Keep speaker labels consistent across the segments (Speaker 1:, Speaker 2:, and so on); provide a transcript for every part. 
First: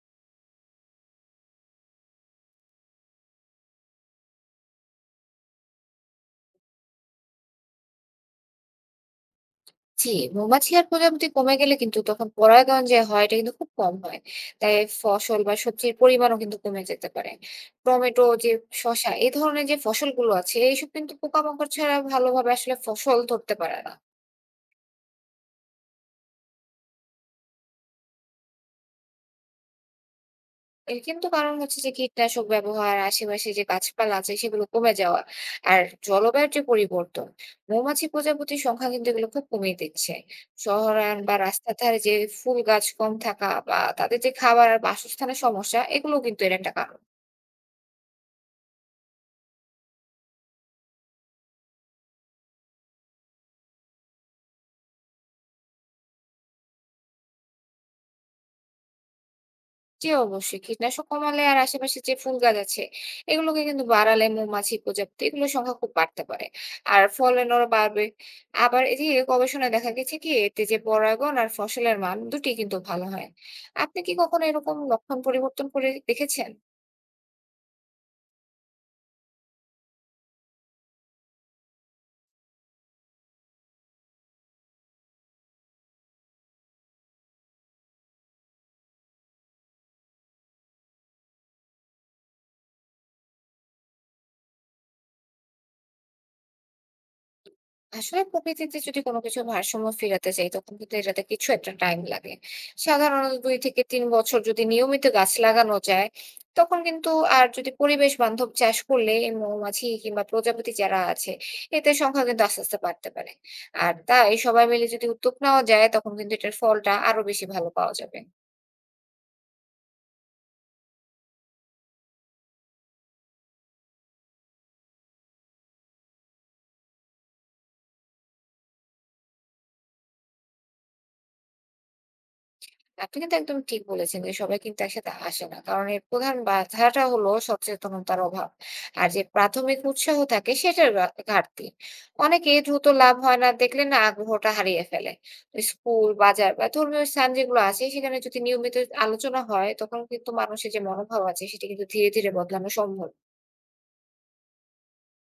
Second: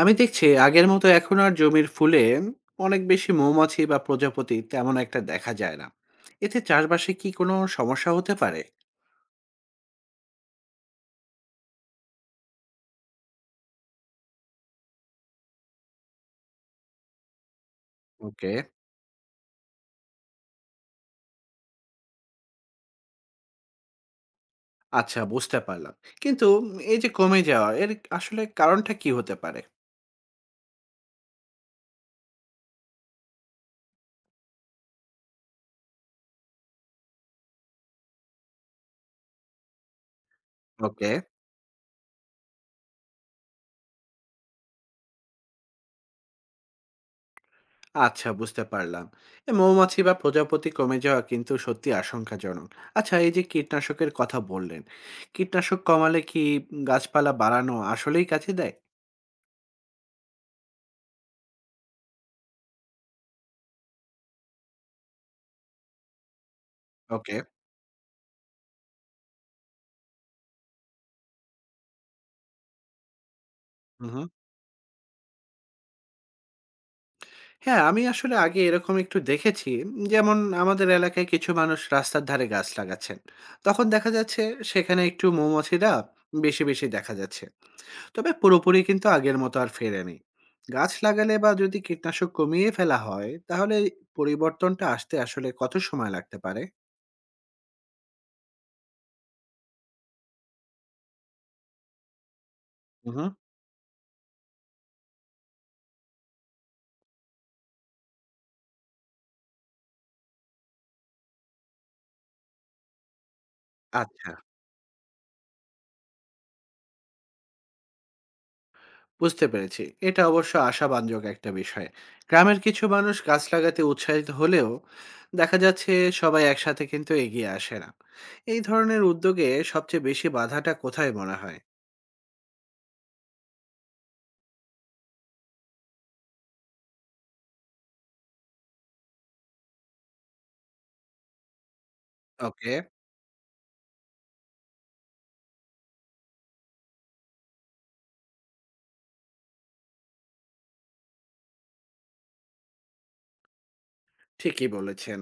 Speaker 1: আমি দেখছি আগের মতো এখন আর জমির ফুলে অনেক বেশি মৌমাছি বা প্রজাপতি তেমন একটা দেখা যায় না। এতে চাষবাসে কি কোনো সমস্যা হতে পারে?
Speaker 2: জি, মৌমাছি আর প্রজাপতি কমে গেলে কিন্তু তখন পরাগায়ন যে হয় এটা কিন্তু খুব কম হয় তাই ফসল বা সবজির পরিমাণও কিন্তু কমে যেতে পারে টমেটো যে
Speaker 1: ওকে।
Speaker 2: শসা এই ধরনের যে ফসলগুলো আছে এইসব কিন্তু পোকামাকড় ছাড়া ভালোভাবে আসলে ফসল ধরতে পারে না।
Speaker 1: আচ্ছা, বুঝতে পারলাম। কিন্তু এই যে কমে যাওয়া, এর আসলে কারণটা কি হতে পারে?
Speaker 2: এর কিন্তু কারণ হচ্ছে যে কীটনাশক ব্যবহার, আশেপাশে যে গাছপালা আছে সেগুলো কমে যাওয়া, আর জলবায়ুর যে পরিবর্তন, মৌমাছি প্রজাপতির সংখ্যা কিন্তু এগুলো খুব কমিয়ে দিচ্ছে।
Speaker 1: ওকে।
Speaker 2: শহরায়ন বা রাস্তার ধারে যে ফুল গাছ কম থাকা বা তাদের যে খাবার আর বাসস্থানের সমস্যা, এগুলোও কিন্তু এর একটা কারণ।
Speaker 1: আচ্ছা, বুঝতে পারলাম। এ মৌমাছি বা প্রজাপতি কমে যাওয়া কিন্তু সত্যি আশঙ্কাজনক। আচ্ছা, এই যে কীটনাশকের কথা বললেন, কীটনাশক কমালে কি গাছপালা বাড়ানো আসলেই কাছে দেয়?
Speaker 2: জি অবশ্যই। কীটনাশক কমালে আর আশেপাশে যে ফুল গাছ আছে, এগুলোকে কিন্তু বাড়ালে মৌমাছি, প্রজাপতি এগুলোর সংখ্যা খুব বাড়তে পারে। আর
Speaker 1: ওকে।
Speaker 2: ফলনেরও বাড়বে। আবার এই যে গবেষণায় দেখা গেছে কি এতে যে পরাগন আর ফসলের মান দুটোই কিন্তু ভালো হয়। আপনি
Speaker 1: হুম
Speaker 2: কি
Speaker 1: হুম।
Speaker 2: কখনো এরকম লক্ষণ পরিবর্তন করে দেখেছেন?
Speaker 1: হ্যাঁ, আমি আসলে আগে এরকম একটু দেখেছি। যেমন আমাদের এলাকায় কিছু মানুষ রাস্তার ধারে গাছ লাগাচ্ছেন। তখন দেখা যাচ্ছে সেখানে একটু মৌমাছিরা বেশি, বেশি দেখা যাচ্ছে। তবে পুরোপুরি কিন্তু আগের মতো আর ফেরেনি। গাছ লাগালে বা যদি কীটনাশক কমিয়ে ফেলা হয়, তাহলে পরিবর্তনটা আসতে আসলে কত সময় লাগতে পারে?
Speaker 2: আসলে প্রকৃতিতে যদি কোনো কিছু ভারসাম্য ফেরাতে চাই তখন কিন্তু এটাতে কিছু একটা টাইম লাগে।
Speaker 1: হুম, হুম।
Speaker 2: সাধারণত ২-৩ বছর যদি নিয়মিত গাছ লাগানো যায় তখন কিন্তু আর যদি পরিবেশ বান্ধব চাষ করলে এই মৌমাছি কিংবা প্রজাপতি যারা আছে এদের সংখ্যা কিন্তু আস্তে আস্তে বাড়তে পারে। আর
Speaker 1: আচ্ছা।
Speaker 2: তাই সবাই মিলে যদি উদ্যোগ নেওয়া যায় তখন কিন্তু এটার ফলটা আরো বেশি ভালো পাওয়া যাবে।
Speaker 1: বুঝতে পেরেছি। এটা অবশ্য আশাব্যঞ্জক একটা বিষয়। গ্রামের কিছু মানুষ গাছ লাগাতে উৎসাহিত হলেও দেখা যাচ্ছে সবাই একসাথে কিন্তু এগিয়ে আসে না। এই ধরনের উদ্যোগে সবচেয়ে বেশি বাধাটা কোথায় মনে হয়?
Speaker 2: আপনি কিন্তু একদম ঠিক বলেছেন যে সবাই কিন্তু একসাথে আসে না, কারণ এর প্রধান বাধাটা হলো সচেতনতার অভাব আর যে প্রাথমিক উৎসাহ থাকে সেটার ঘাটতি। অনেকে
Speaker 1: ওকে।
Speaker 2: দ্রুত লাভ হয় না দেখলে না আগ্রহটা হারিয়ে ফেলে। তো স্কুল বাজার বা ধর্মীয় স্থান যেগুলো আছে সেখানে যদি নিয়মিত আলোচনা হয় তখন কিন্তু মানুষের যে মনোভাব আছে সেটা কিন্তু ধীরে ধীরে বদলানো সম্ভব।
Speaker 1: ঠিকই বলেছেন।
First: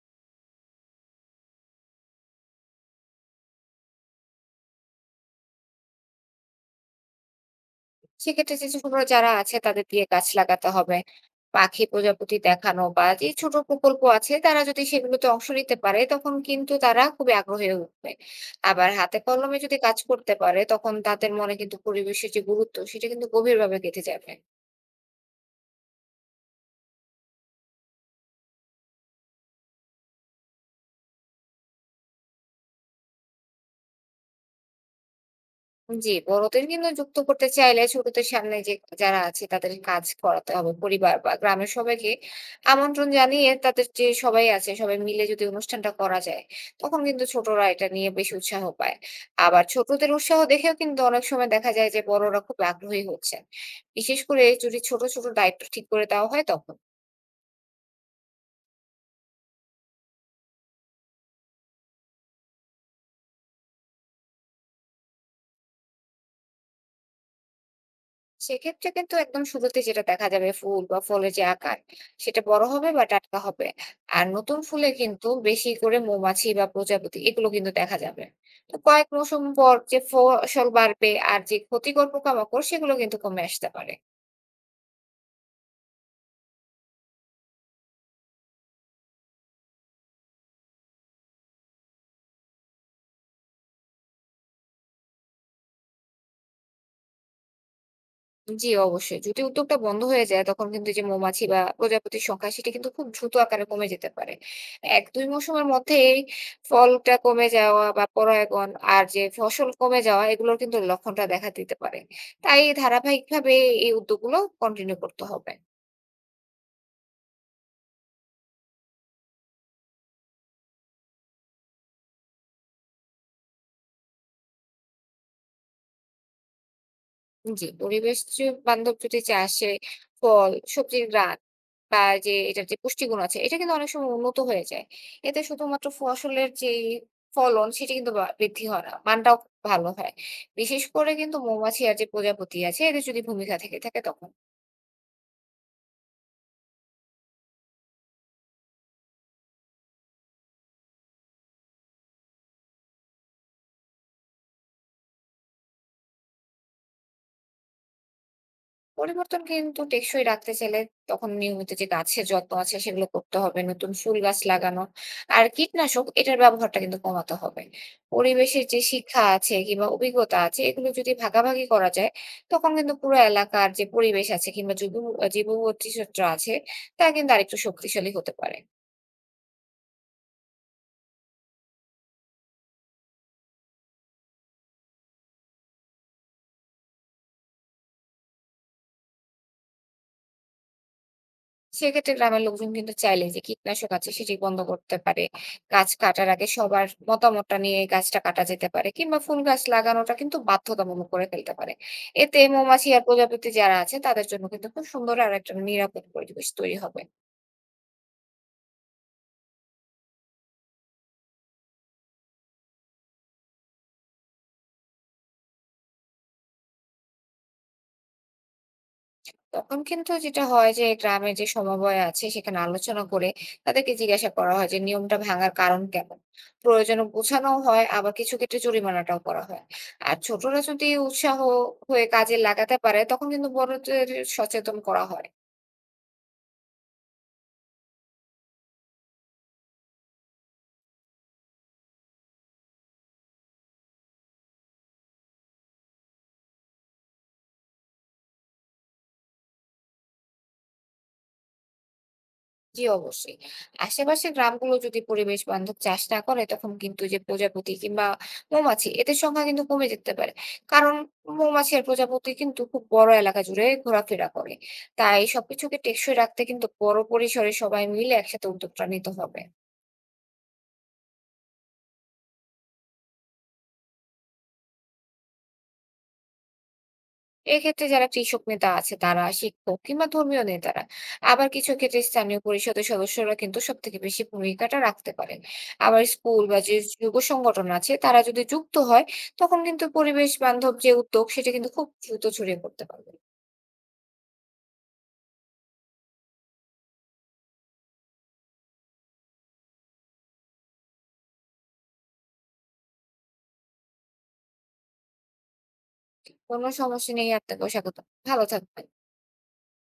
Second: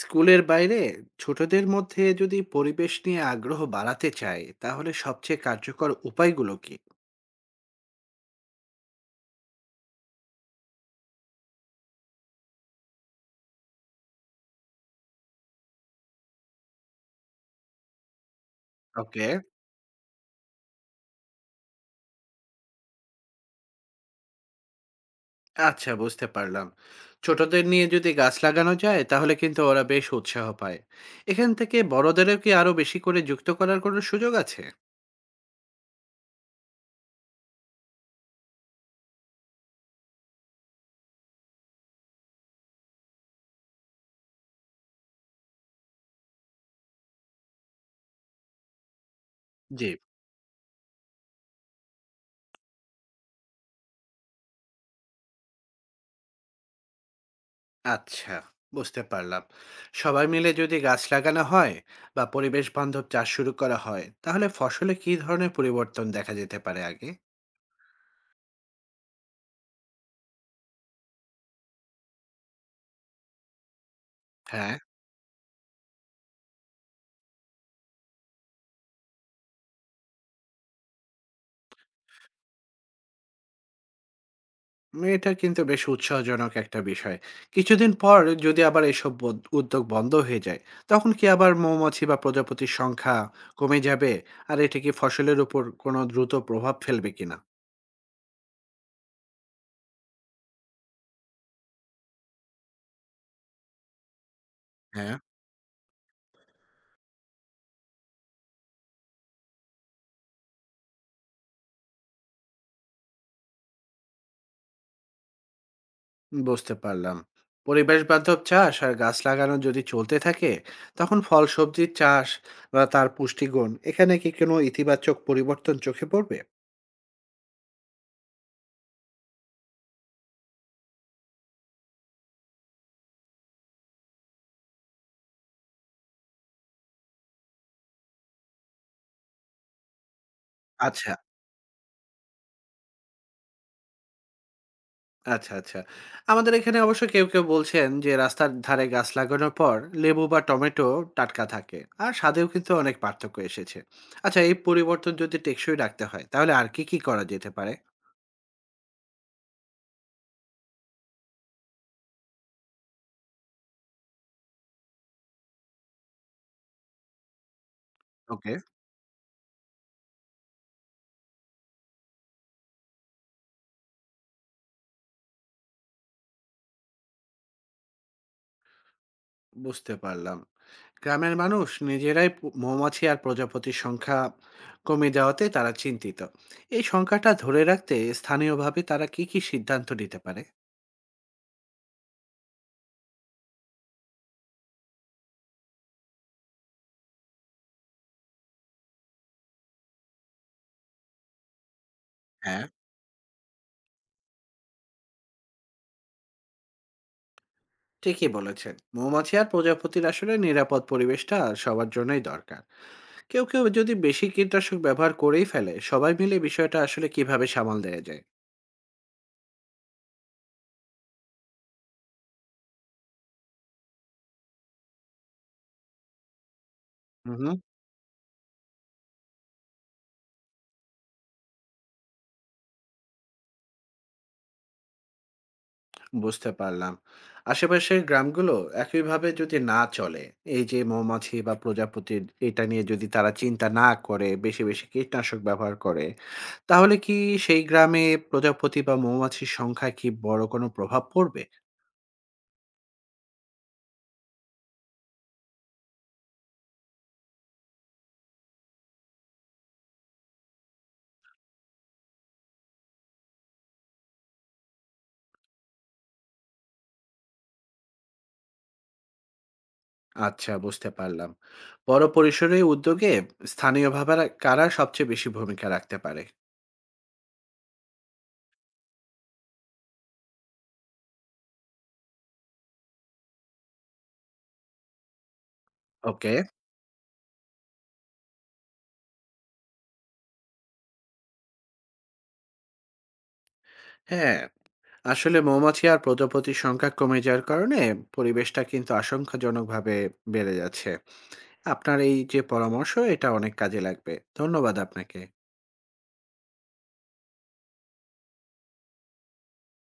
Speaker 1: স্কুলের বাইরে ছোটদের মধ্যে যদি পরিবেশ নিয়ে আগ্রহ বাড়াতে চায়, তাহলে সবচেয়ে কার্যকর উপায়গুলো কি?
Speaker 2: সেক্ষেত্রে যে ছোটরা যারা আছে তাদের দিয়ে গাছ লাগাতে হবে। পাখি প্রজাপতি দেখানো বা যে ছোট প্রকল্প আছে তারা যদি সেগুলোতে অংশ নিতে পারে তখন কিন্তু তারা খুবই আগ্রহী হয়ে উঠবে। আবার হাতে
Speaker 1: ওকে।
Speaker 2: কলমে যদি কাজ করতে পারে তখন তাদের মনে কিন্তু পরিবেশের যে গুরুত্ব সেটা কিন্তু গভীরভাবে গেঁথে যাবে।
Speaker 1: আচ্ছা, বুঝতে পারলাম। ছোটদের নিয়ে যদি গাছ লাগানো যায় তাহলে কিন্তু ওরা বেশ উৎসাহ পায়। এখান থেকে বড়দেরও কি আরো বেশি করে যুক্ত করার কোনো সুযোগ আছে?
Speaker 2: জি, বড়দের কিন্তু যুক্ত করতে চাইলে ছোটদের সামনে যে যারা আছে তাদের কাজ করাতে হবে। পরিবার বা গ্রামের সবাইকে আমন্ত্রণ জানিয়ে তাদের যে সবাই আছে সবাই মিলে যদি অনুষ্ঠানটা করা যায়, তখন কিন্তু ছোটরা এটা নিয়ে বেশি উৎসাহ পায়। আবার
Speaker 1: জি।
Speaker 2: ছোটদের উৎসাহ দেখেও কিন্তু অনেক সময় দেখা যায় যে বড়রা খুব আগ্রহী হচ্ছেন। বিশেষ করে যদি ছোট, ছোট দায়িত্ব ঠিক করে দেওয়া হয় তখন।
Speaker 1: আচ্ছা, বুঝতে পারলাম। সবাই মিলে যদি গাছ লাগানো হয় বা পরিবেশ বান্ধব চাষ শুরু করা হয়, তাহলে ফসলে কি ধরনের পরিবর্তন দেখা যেতে পারে আগে?
Speaker 2: সেক্ষেত্রে কিন্তু একদম শুরুতে যেটা দেখা যাবে ফুল বা ফলের যে আকার সেটা বড় হবে বা টাটকা হবে। আর নতুন
Speaker 1: হ্যাঁ।
Speaker 2: ফুলে কিন্তু বেশি করে মৌমাছি বা প্রজাপতি এগুলো কিন্তু দেখা যাবে। তো কয়েক মৌসুম পর যে ফসল বাড়বে আর যে ক্ষতিকর পোকামাকড় সেগুলো কিন্তু কমে আসতে পারে।
Speaker 1: এটা কিন্তু বেশ উৎসাহজনক একটা বিষয়। কিছুদিন পর যদি আবার এসব বদ উদ্যোগ বন্ধ হয়ে যায়, তখন কি আবার মৌমাছি বা প্রজাপতির সংখ্যা কমে যাবে? আর এটা কি ফসলের উপর কোনো দ্রুত প্রভাব ফেলবে কিনা?
Speaker 2: জি অবশ্যই। যদি উদ্যোগটা বন্ধ হয়ে যায় তখন কিন্তু এই যে মৌমাছি বা প্রজাপতির সংখ্যা সেটা কিন্তু খুব দ্রুত আকারে কমে যেতে পারে।
Speaker 1: হ্যাঁ।
Speaker 2: ১-২ মৌসুমের মধ্যেই ফলটা কমে যাওয়া বা পরাগায়ন আর যে ফসল কমে যাওয়া এগুলোর কিন্তু লক্ষণটা দেখা দিতে পারে। তাই ধারাবাহিকভাবে এই উদ্যোগগুলো কন্টিনিউ করতে হবে।
Speaker 1: বুঝতে পারলাম। পরিবেশ বান্ধব চাষ আর গাছ লাগানো যদি চলতে থাকে, তখন ফল সবজির চাষ বা তার পুষ্টিগুণ এখানে কি কোনো ইতিবাচক পরিবর্তন চোখে পড়বে?
Speaker 2: জি, পরিবেশ বান্ধব যদি চাষে ফল, সবজির গ্রান বা যে এটার যে পুষ্টিগুণ আছে, এটা কিন্তু অনেক সময় উন্নত হয়ে যায়। এতে শুধুমাত্র ফসলের যেই ফলন সেটি কিন্তু বা বৃদ্ধি হয় না, মানটাও ভালো হয়। বিশেষ করে
Speaker 1: আচ্ছা।
Speaker 2: কিন্তু মৌমাছি আর যে প্রজাপতি আছে, এদের যদি ভূমিকা থেকে থাকে তখন।
Speaker 1: আচ্ছা, আচ্ছা। আমাদের এখানে অবশ্য কেউ, কেউ বলছেন যে রাস্তার ধারে গাছ লাগানোর পর লেবু বা টমেটো টাটকা থাকে। আর স্বাদেও কিন্তু অনেক পার্থক্য এসেছে। আচ্ছা, এই পরিবর্তন যদি টেকসই রাখতে হয় তাহলে আর কি, কি করা যেতে পারে?
Speaker 2: পরিবর্তন কিন্তু টেকসই রাখতে চাইলে তখন নিয়মিত যে গাছের যত্ন আছে সেগুলো করতে হবে, নতুন ফুল গাছ লাগানো আর কীটনাশক এটার ব্যবহারটা কিন্তু কমাতে হবে।
Speaker 1: ওকে।
Speaker 2: পরিবেশের যে শিক্ষা আছে কিংবা অভিজ্ঞতা আছে এগুলো যদি ভাগাভাগি করা যায় তখন কিন্তু পুরো এলাকার যে পরিবেশ আছে কিংবা জৈব জৈব বৈচিত্র্য আছে তা কিন্তু আরেকটু শক্তিশালী হতে পারে।
Speaker 1: বুঝতে পারলাম। গ্রামের মানুষ নিজেরাই মৌমাছি আর প্রজাপতির সংখ্যা কমে যাওয়াতে তারা চিন্তিত। এই সংখ্যাটা ধরে রাখতে স্থানীয়ভাবে তারা কি, কি সিদ্ধান্ত নিতে পারে?
Speaker 2: সেক্ষেত্রে গ্রামের লোকজন কিন্তু চাইলে যে কীটনাশক আছে সেটি বন্ধ করতে পারে। গাছ কাটার আগে সবার মতামতটা নিয়ে গাছটা কাটা যেতে পারে কিংবা ফুল গাছ লাগানোটা কিন্তু বাধ্যতামূলক করে ফেলতে পারে। এতে
Speaker 1: হ্যাঁ।
Speaker 2: মৌমাছি আর প্রজাপতি যারা আছে তাদের জন্য কিন্তু খুব সুন্দর আর একটা নিরাপদ পরিবেশ তৈরি হবে।
Speaker 1: ঠিকই বলেছেন। মৌমাছি আর প্রজাপতির আসলে নিরাপদ পরিবেশটা সবার জন্যই দরকার। কেউ কেউ যদি বেশি কীটনাশক ব্যবহার করেই ফেলে, সবাই মিলে বিষয়টা আসলে কিভাবে সামাল দেওয়া যায়?
Speaker 2: তখন কিন্তু যেটা হয় যে গ্রামের যে সমবায় আছে সেখানে আলোচনা করে তাদেরকে জিজ্ঞাসা করা হয় যে নিয়মটা ভাঙার কারণ কেমন। প্রয়োজনে
Speaker 1: হুম
Speaker 2: বোঝানো
Speaker 1: হুম।
Speaker 2: হয়, আবার কিছু ক্ষেত্রে জরিমানাটাও করা হয়। আর ছোটরা যদি উৎসাহ হয়ে কাজে লাগাতে পারে তখন কিন্তু বড়দের সচেতন করা হয়।
Speaker 1: বুঝতে পারলাম। আশেপাশের গ্রামগুলো একইভাবে যদি না চলে, এই যে মৌমাছি বা প্রজাপতির, এটা নিয়ে যদি তারা চিন্তা না করে বেশি বেশি কীটনাশক ব্যবহার করে, তাহলে কি সেই গ্রামে প্রজাপতি বা মৌমাছির সংখ্যা কি বড় কোনো প্রভাব পড়বে?
Speaker 2: জি অবশ্যই। আশেপাশের গ্রামগুলো যদি পরিবেশ বান্ধব চাষ না করে তখন কিন্তু যে প্রজাপতি কিংবা মৌমাছি এদের সংখ্যা কিন্তু কমে যেতে পারে। কারণ মৌমাছি আর প্রজাপতি কিন্তু খুব বড় এলাকা জুড়ে ঘোরাফেরা করে। তাই সবকিছুকে টেকসই রাখতে কিন্তু বড় পরিসরে সবাই মিলে একসাথে উদ্যোগটা নিতে হবে।
Speaker 1: আচ্ছা, বুঝতে পারলাম। বড় পরিসরে উদ্যোগে স্থানীয়ভাবে কারা সবচেয়ে বেশি ভূমিকা রাখতে পারে?
Speaker 2: এক্ষেত্রে যারা কৃষক নেতা আছে তারা, শিক্ষক কিংবা ধর্মীয় নেতারা, আবার কিছু ক্ষেত্রে স্থানীয় পরিষদের সদস্যরা কিন্তু সব থেকে বেশি ভূমিকাটা রাখতে পারেন। আবার
Speaker 1: ওকে।
Speaker 2: স্কুল বা যে যুব সংগঠন আছে তারা যদি যুক্ত হয় তখন কিন্তু পরিবেশ বান্ধব যে উদ্যোগ সেটা কিন্তু খুব দ্রুত ছড়িয়ে পড়তে পারবে।
Speaker 1: হ্যাঁ, আসলে মৌমাছি আর প্রজাপতির সংখ্যা কমে যাওয়ার কারণে পরিবেশটা কিন্তু আশঙ্কাজনকভাবে বেড়ে যাচ্ছে। আপনার এই যে পরামর্শ, এটা অনেক কাজে লাগবে। ধন্যবাদ আপনাকে।
Speaker 2: কোনো সমস্যা নেই, আপনাকেও স্বাগত। ভালো থাকবেন।